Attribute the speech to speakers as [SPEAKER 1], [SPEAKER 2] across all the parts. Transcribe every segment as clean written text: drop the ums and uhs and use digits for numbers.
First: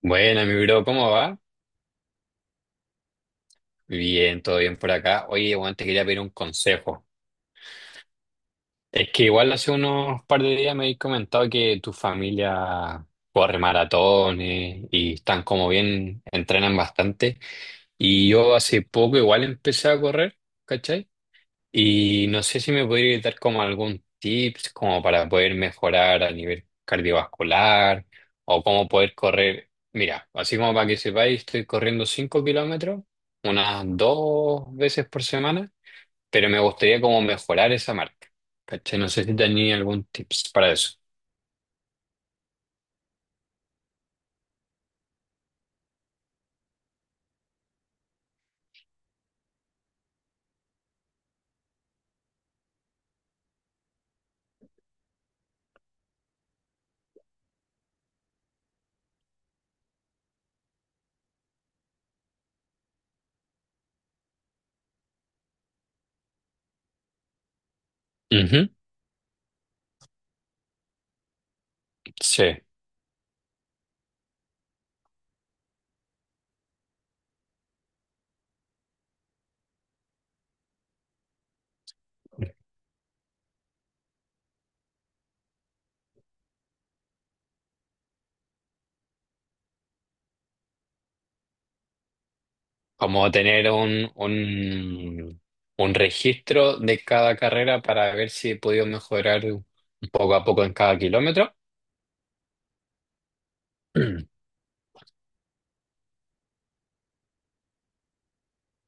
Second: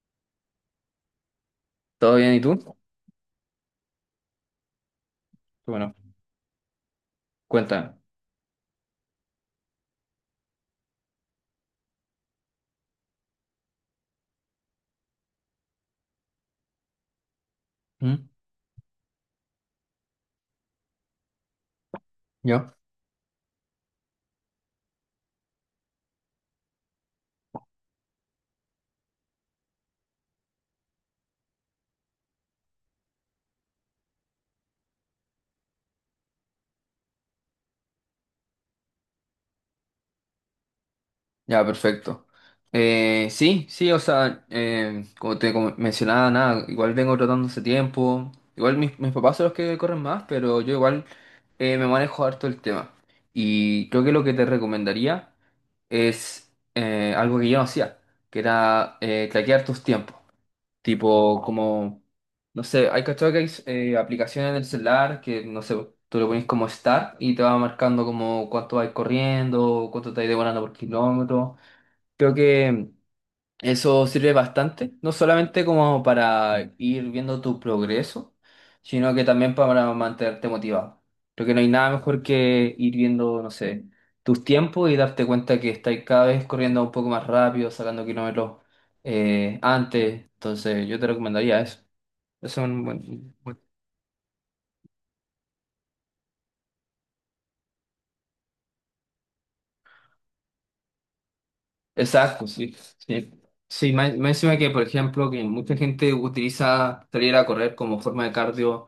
[SPEAKER 1] Bueno, mi bro, ¿cómo va?
[SPEAKER 2] ¿Todo bien? ¿Y tú?
[SPEAKER 1] Bien, todo bien por acá. Oye, Juan, te
[SPEAKER 2] Bueno,
[SPEAKER 1] quería pedir un consejo.
[SPEAKER 2] cuéntame.
[SPEAKER 1] Es que igual hace unos par de días me habéis comentado que tu familia corre maratones y están como bien, entrenan bastante.
[SPEAKER 2] ¿Mm?
[SPEAKER 1] Y yo hace poco igual empecé a correr, ¿cachai? Y no sé
[SPEAKER 2] ¿Yo?
[SPEAKER 1] si me podría dar como algún tips como para poder mejorar a nivel cardiovascular o cómo poder correr. Mira, así como para que sepáis, estoy corriendo 5 kilómetros unas dos veces por semana, pero me gustaría como mejorar esa marca. ¿Cachai? No sé si tenía algún tips para eso.
[SPEAKER 2] Ya, perfecto. Sí, sí, o sea, como te como mencionaba, nada, igual vengo tratando hace tiempo. Igual mis papás son los que corren más, pero yo igual me manejo harto el tema. Y creo que lo que te recomendaría es algo que yo no hacía, que era traquear tus tiempos. Tipo, como, no sé, hay cachado que hay aplicaciones en el celular que, no sé, tú le pones como start y te va marcando como
[SPEAKER 1] Ujú,
[SPEAKER 2] cuánto vas corriendo, cuánto te vas demorando por kilómetro. Creo
[SPEAKER 1] sí.
[SPEAKER 2] que eso sirve bastante, no solamente como para ir viendo tu progreso, sino que también para mantenerte motivado. Creo que no hay nada mejor que ir viendo, no sé, tus tiempos y darte cuenta que estás cada vez corriendo un poco más rápido, sacando kilómetros antes. Entonces, yo te recomendaría eso. Eso es un
[SPEAKER 1] Como
[SPEAKER 2] buen.
[SPEAKER 1] tener un registro de cada carrera para ver si he podido mejorar un poco a poco en cada kilómetro.
[SPEAKER 2] Exacto, sí, sí. Sí, más encima que, por ejemplo, que mucha gente utiliza salir a correr como forma de cardio,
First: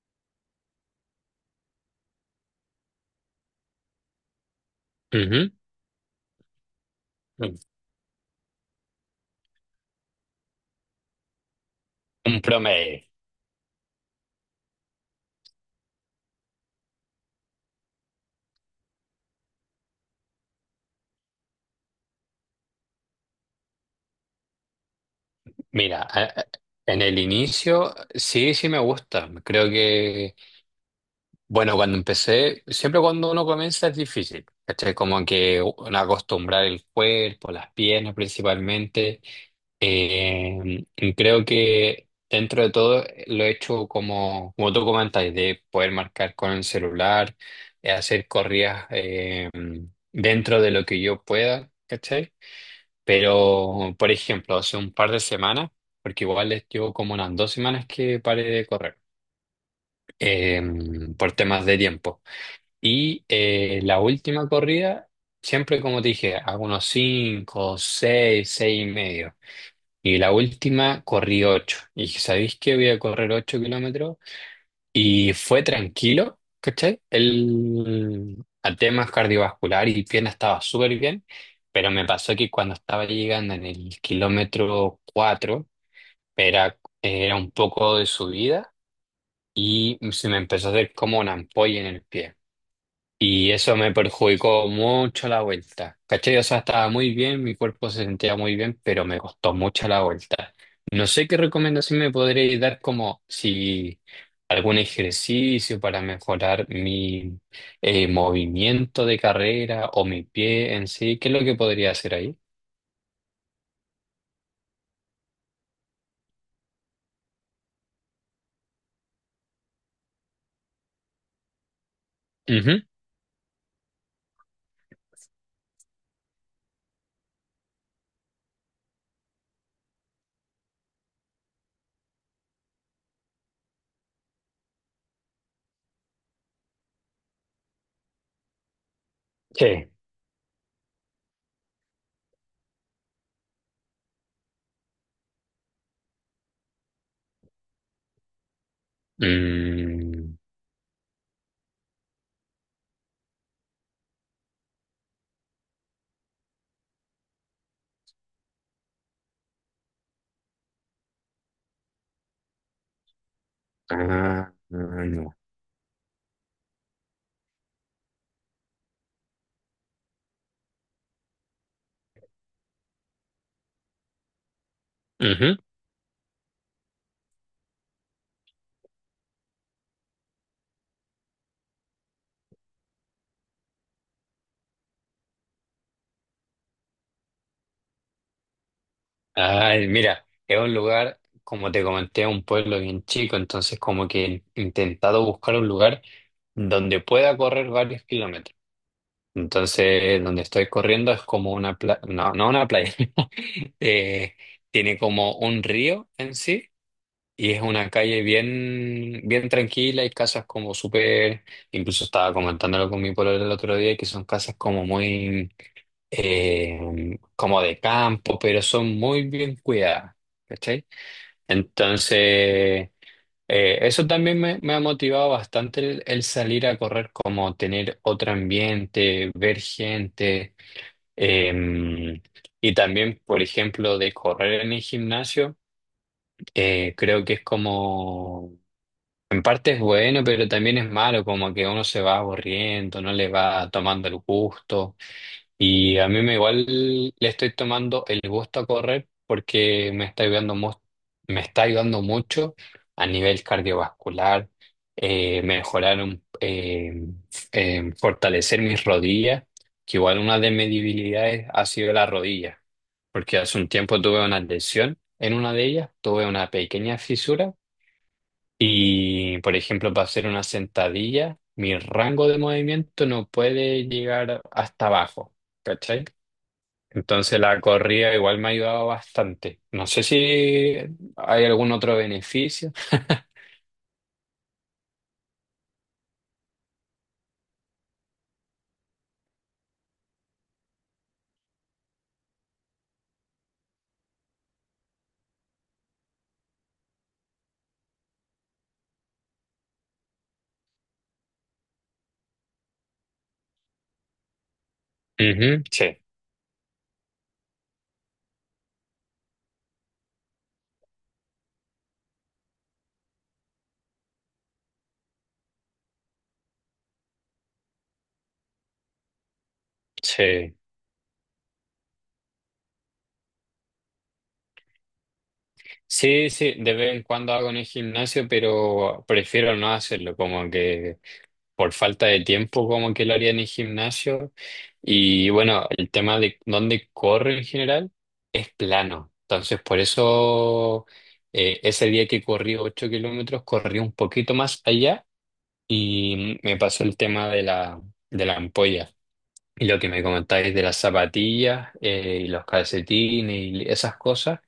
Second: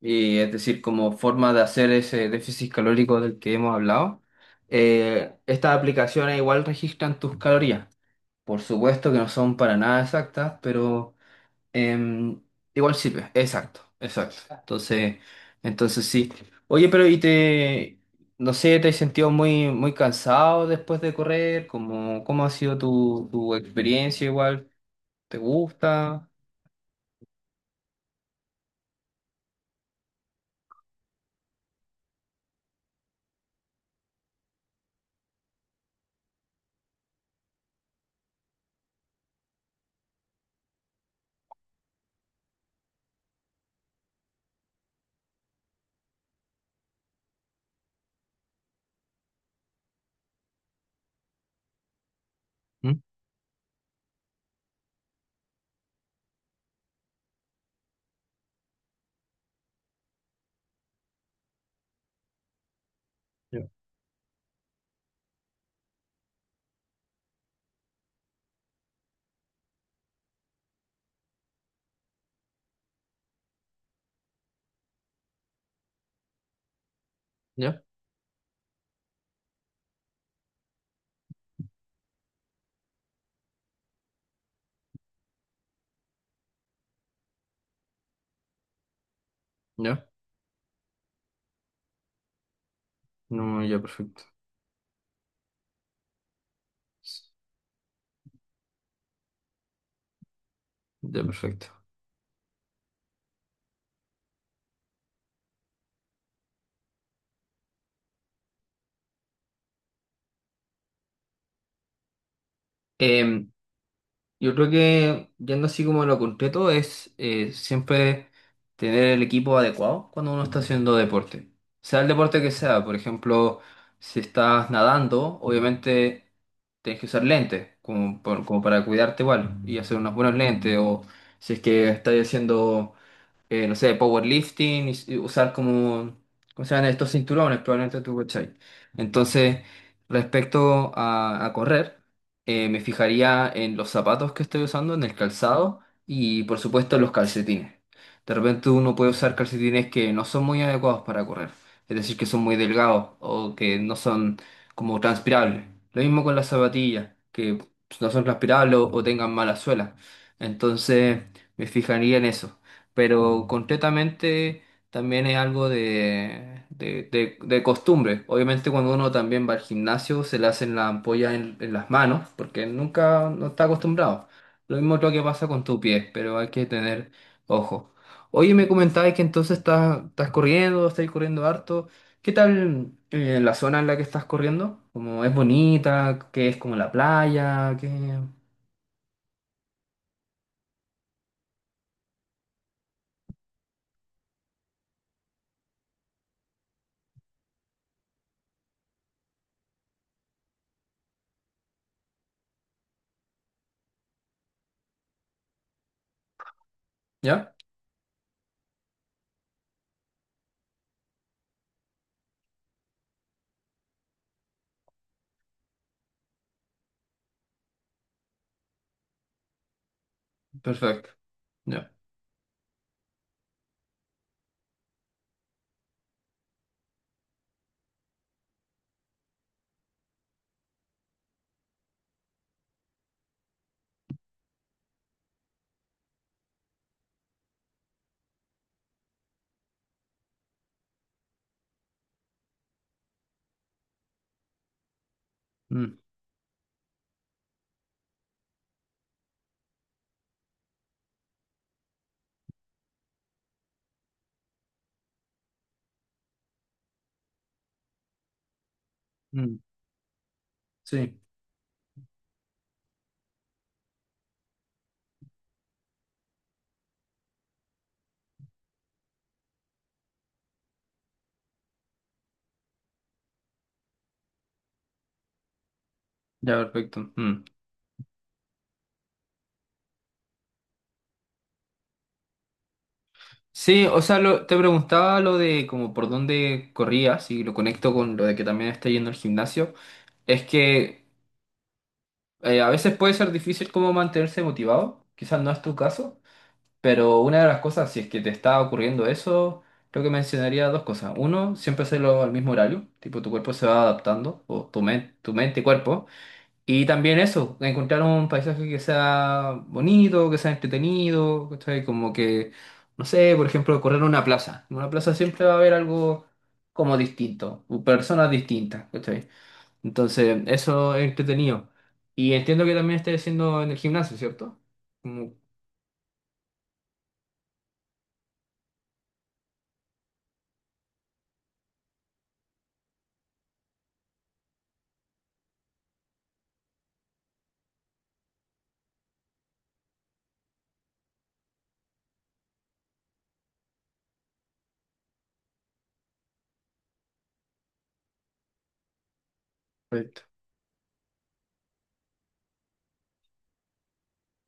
[SPEAKER 2] y es decir, como forma de hacer ese déficit calórico del que hemos hablado.
[SPEAKER 1] Ujú.
[SPEAKER 2] Estas aplicaciones igual registran tus calorías. Por supuesto que no son para nada exactas, pero
[SPEAKER 1] Un
[SPEAKER 2] Em, igual
[SPEAKER 1] promedio.
[SPEAKER 2] sirve, exacto, exacto. Entonces, entonces sí. Oye, pero ¿y te, no sé, te has sentido muy cansado después de correr? ¿Cómo, cómo ha sido tu experiencia igual? ¿Te
[SPEAKER 1] Mira,
[SPEAKER 2] gusta?
[SPEAKER 1] en el inicio sí, sí me gusta. Creo que, bueno, cuando empecé, siempre cuando uno comienza es difícil. ¿Cachai? Como que uno acostumbrar el cuerpo, las piernas principalmente. Y creo que dentro de todo lo he hecho como tú comentáis, de poder marcar con el celular, hacer corridas dentro de lo que yo pueda. ¿Cachai?
[SPEAKER 2] ¿Mm?
[SPEAKER 1] Pero, por ejemplo, hace un par de semanas, porque igual les llevo como unas 2 semanas que paré de correr, eh, por temas de tiempo. Y
[SPEAKER 2] Ya,
[SPEAKER 1] eh, la última corrida, siempre como te dije, hago unos cinco, seis, seis y medio. Y la última corrí ocho. Y dije, ¿sabéis qué? Voy a correr 8 kilómetros y fue tranquilo, ¿cachai?
[SPEAKER 2] ya,
[SPEAKER 1] El, a temas cardiovascular y pierna estaba súper bien, pero me pasó que cuando estaba llegando en el kilómetro 4 era un poco de subida y
[SPEAKER 2] ya.
[SPEAKER 1] se me empezó a hacer como una ampolla en el pie. Y
[SPEAKER 2] No,
[SPEAKER 1] eso
[SPEAKER 2] ya,
[SPEAKER 1] me
[SPEAKER 2] perfecto.
[SPEAKER 1] perjudicó mucho la vuelta. ¿Cachai? O sea, estaba muy bien, mi cuerpo se sentía muy bien, pero me costó mucho la vuelta. No
[SPEAKER 2] Ya,
[SPEAKER 1] sé qué
[SPEAKER 2] perfecto.
[SPEAKER 1] recomendación me podréis dar como si algún ejercicio para mejorar mi movimiento de carrera o mi pie en sí. ¿Qué es lo que podría hacer ahí?
[SPEAKER 2] Yo creo que, yendo así como a lo concreto, es siempre tener el equipo adecuado cuando uno está haciendo deporte. Sea el deporte que
[SPEAKER 1] Ujú.
[SPEAKER 2] sea, por ejemplo, si estás nadando, obviamente tienes que usar lentes, como, por- como para cuidarte igual, y hacer unos buenos lentes, o si es que estás haciendo no sé, powerlifting, y usar como, ¿cómo se llaman estos cinturones? Probablemente tú, ¿cachai? Entonces,
[SPEAKER 1] Sí.
[SPEAKER 2] respecto a correr, me fijaría en los zapatos que estoy usando, en el calzado y, por supuesto, en los calcetines. De repente uno puede usar calcetines que no
[SPEAKER 1] Mm,
[SPEAKER 2] son muy adecuados para correr, es decir, que son muy delgados o que no son como transpirables. Lo mismo con las zapatillas, que no son transpirables o tengan mala suela. Entonces, me fijaría en eso, pero
[SPEAKER 1] ah,
[SPEAKER 2] concretamente
[SPEAKER 1] ah,
[SPEAKER 2] también
[SPEAKER 1] no.
[SPEAKER 2] es algo de, de costumbre. Obviamente cuando uno también va al gimnasio se le hacen las ampollas en las manos porque nunca no está acostumbrado. Lo mismo creo que pasa con tu pie, pero hay que tener ojo. Oye, me comentabas que entonces estás, estás corriendo harto. ¿Qué tal la zona en la que estás corriendo? ¿Como es bonita? ¿Qué es como la playa? ¿Qué...
[SPEAKER 1] Ay, mira, es un lugar, como te comenté, un pueblo bien chico, entonces como que he intentado buscar un lugar donde pueda correr varios kilómetros. Entonces, donde estoy corriendo es como una playa, no, no una playa. Eh, Tiene como un río en sí y
[SPEAKER 2] ¿Ya?
[SPEAKER 1] es una calle bien, bien tranquila y casas como súper. Incluso estaba comentándolo con mi pueblo el otro día, que son casas como muy como de campo, pero son muy bien cuidadas, ¿cachai?
[SPEAKER 2] Perfecto. Ya.
[SPEAKER 1] Entonces, eso también me ha motivado bastante el salir a correr, como tener otro ambiente, ver gente, eh, y también, por ejemplo, de correr en el gimnasio, creo que es como... En parte es bueno, pero también es malo, como que uno se va aburriendo, no le va tomando el gusto. Y
[SPEAKER 2] Mm,
[SPEAKER 1] a mí me igual le estoy tomando el gusto a correr porque me está ayudando, me está ayudando mucho a nivel cardiovascular, eh, mejorar, un- eh, fortalecer mis rodillas,
[SPEAKER 2] mm,
[SPEAKER 1] que igual una de mis
[SPEAKER 2] sí.
[SPEAKER 1] debilidades ha sido la rodilla, porque hace un tiempo tuve una lesión en una de ellas, tuve una pequeña fisura y, por ejemplo, para hacer una sentadilla, mi rango de movimiento no puede llegar hasta abajo. ¿Cachai?
[SPEAKER 2] Ya, perfecto.
[SPEAKER 1] Entonces
[SPEAKER 2] Mm.
[SPEAKER 1] la corrida igual me ha ayudado bastante. No sé si hay algún otro beneficio.
[SPEAKER 2] Sí, o sea, lo- te preguntaba lo de como por dónde corrías y lo conecto con lo de que también está yendo al gimnasio. Es que a veces puede ser difícil como mantenerse motivado, quizás no es tu caso, pero una de las cosas, si es que te está ocurriendo eso, creo que mencionaría dos cosas. Uno, siempre hacerlo al mismo horario, tipo tu cuerpo se va adaptando, o tu, men- tu mente y
[SPEAKER 1] Ujú, sí,
[SPEAKER 2] cuerpo. Y también eso, encontrar un paisaje que sea bonito, que sea entretenido, ¿cachai? Como que, no sé, por ejemplo, correr en una plaza. En una plaza siempre va a haber algo como distinto, personas distintas, ¿cachai? Entonces,
[SPEAKER 1] sí.
[SPEAKER 2] eso es entretenido. Y entiendo que también estés haciendo en el gimnasio, ¿cierto? Mm.
[SPEAKER 1] Sí, sí, de vez en cuando hago en el gimnasio, pero prefiero no hacerlo, como que por falta de tiempo, como que lo haría en el gimnasio. Y bueno, el tema de dónde corre en general es plano. Entonces, por eso ese día que corrí 8 kilómetros, corrí un poquito más allá y me pasó el tema de de la ampolla. Y lo que me
[SPEAKER 2] Perfecto.
[SPEAKER 1] comentáis de las zapatillas y los calcetines y esas cosas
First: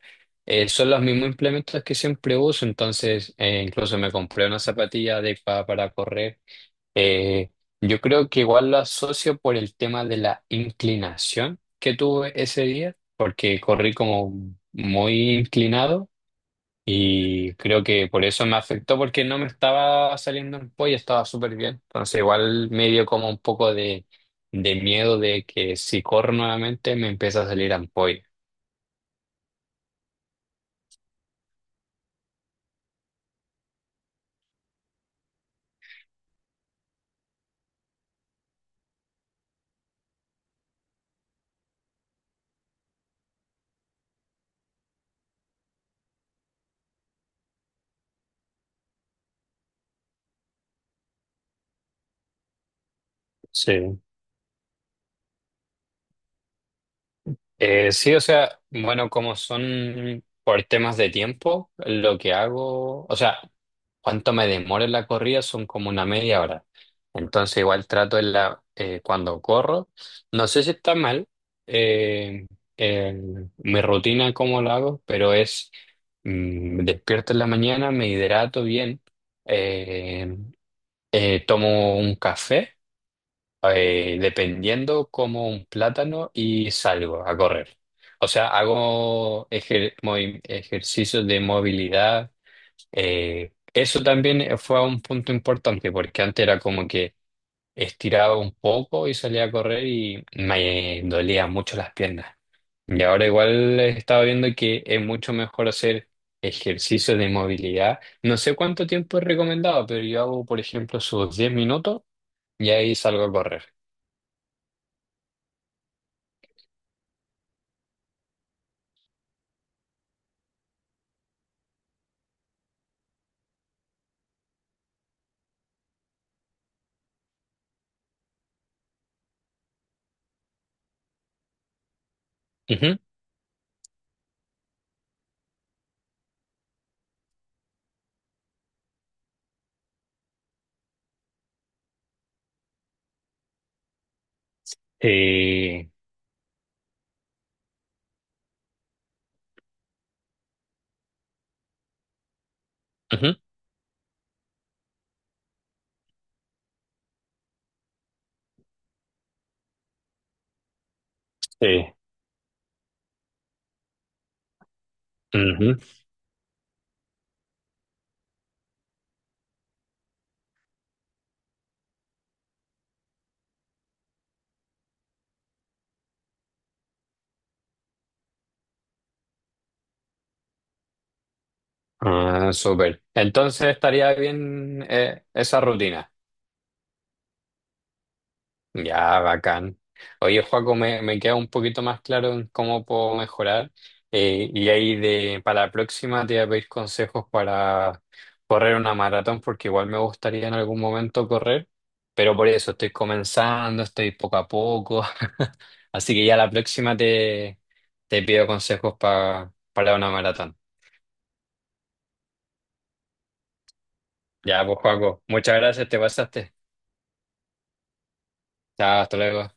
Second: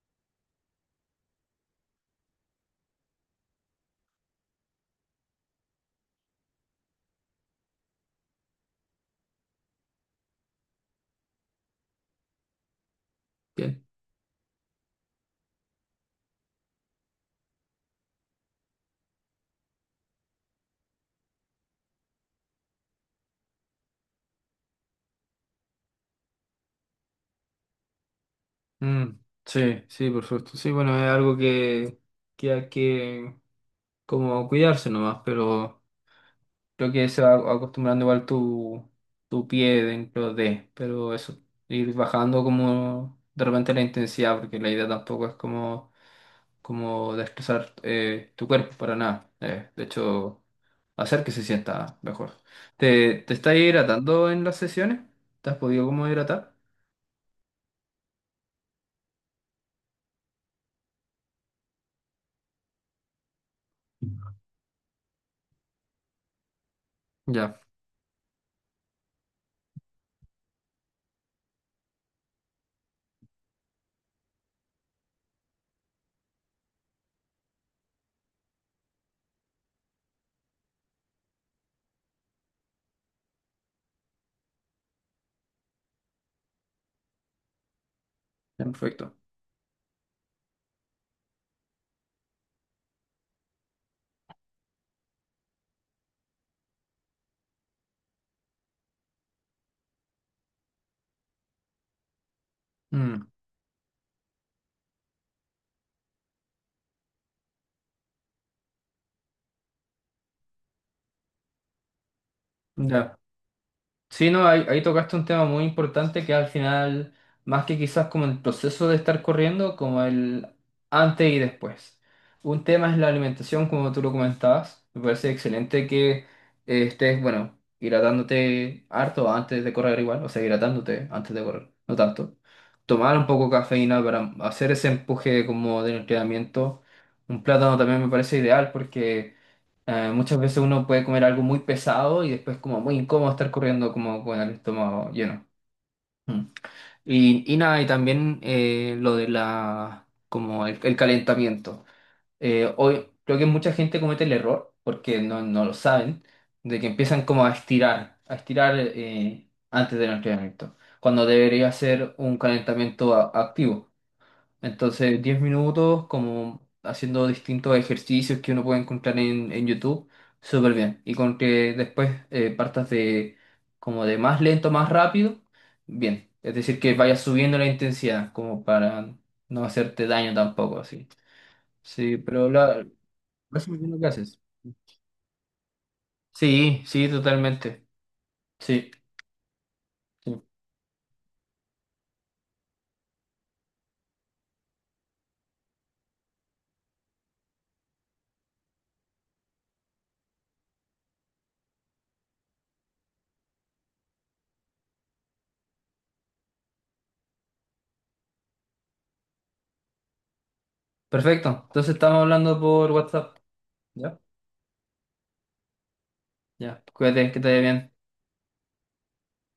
[SPEAKER 1] eh, son los mismos implementos que siempre uso. Entonces, incluso me compré una zapatilla adecuada para correr. Eh, yo creo que igual lo asocio por el tema de la inclinación que tuve ese día, porque
[SPEAKER 2] Bien.
[SPEAKER 1] corrí como muy inclinado. Y creo que por eso me afectó, porque no me estaba saliendo en pollo, estaba súper bien. Entonces igual me dio como un poco de miedo de que si corro nuevamente me empieza a salir ampolla.
[SPEAKER 2] Mm, sí, sí, por supuesto. Sí, bueno, es algo que hay que como cuidarse nomás, pero... Creo que se va acostumbrando igual tu, tu pie dentro de, pero eso, ir bajando como de repente la intensidad, porque la idea tampoco es como, como destrozar tu cuerpo para nada. De hecho, hacer que se sienta mejor. ¿Te, te estás
[SPEAKER 1] Sí.
[SPEAKER 2] hidratando en las sesiones? ¿Te has podido como hidratar?
[SPEAKER 1] Sí, o sea, bueno, como son por temas de tiempo, lo que hago, o sea, cuánto me demoro en la corrida son como una media hora. Entonces
[SPEAKER 2] Ya,
[SPEAKER 1] igual trato en cuando corro, no sé si está mal, eh, mi rutina, cómo lo hago, pero es, me despierto en la mañana, me hidrato bien, eh, tomo un café dependiendo como un plátano y salgo a correr. O sea,
[SPEAKER 2] ya, perfecto.
[SPEAKER 1] hago ejercicios de movilidad. Eso también fue un punto importante porque antes era como que estiraba un poco y salía a correr y me dolía mucho las piernas. Y
[SPEAKER 2] Mm,
[SPEAKER 1] ahora igual estaba viendo que es mucho mejor hacer ejercicios de movilidad. No sé cuánto tiempo es recomendado, pero yo hago, por ejemplo, sus 10 minutos y ahí
[SPEAKER 2] ya.
[SPEAKER 1] salgo a correr.
[SPEAKER 2] Sí, no, ahí, ahí tocaste un tema muy importante que al final, más que quizás como el proceso de estar corriendo, como el antes y después. Un tema es la alimentación, como tú lo comentabas. Me parece excelente que estés, bueno, hidratándote harto antes de correr igual, o sea, hidratándote antes de correr, no tanto. Tomar un poco de cafeína para hacer ese empuje como de entrenamiento. Un plátano también me parece ideal porque... muchas veces uno puede comer algo muy pesado y después como muy incómodo estar corriendo como con el estómago lleno.
[SPEAKER 1] Eh,
[SPEAKER 2] Mm. Y nada, y también lo de la, como el calentamiento. Hoy
[SPEAKER 1] Ujú.
[SPEAKER 2] creo que mucha gente comete el error, porque no, no lo saben, de que empiezan como a estirar antes del entrenamiento, cuando debería
[SPEAKER 1] Sí.
[SPEAKER 2] ser un calentamiento a- activo. Entonces, diez
[SPEAKER 1] Ujú.
[SPEAKER 2] minutos como haciendo distintos ejercicios que uno puede encontrar en YouTube, súper bien. Y con que después partas de como de más lento, más rápido, bien. Es decir, que vayas subiendo la intensidad, como para no hacerte daño tampoco, así. Sí, pero
[SPEAKER 1] Ah,
[SPEAKER 2] la, lo
[SPEAKER 1] súper. Entonces
[SPEAKER 2] haces bien lo que
[SPEAKER 1] estaría
[SPEAKER 2] haces.
[SPEAKER 1] bien, esa rutina.
[SPEAKER 2] Sí, sí, totalmente. Sí,
[SPEAKER 1] Ya, bacán.
[SPEAKER 2] sí.
[SPEAKER 1] Oye, Joaco, me queda un poquito más claro en cómo puedo mejorar. Y ahí para la próxima te voy a pedir consejos para correr una maratón, porque igual me gustaría en algún momento correr, pero por eso estoy comenzando, estoy poco a poco. Así que ya la próxima te pido consejos para una maratón.
[SPEAKER 2] Perfecto. Entonces estamos hablando por WhatsApp. ¿Ya?
[SPEAKER 1] Ya, pues Paco, muchas gracias, te pasaste.
[SPEAKER 2] Ya. Cuídate, que te vaya bien.
[SPEAKER 1] Chao, hasta luego.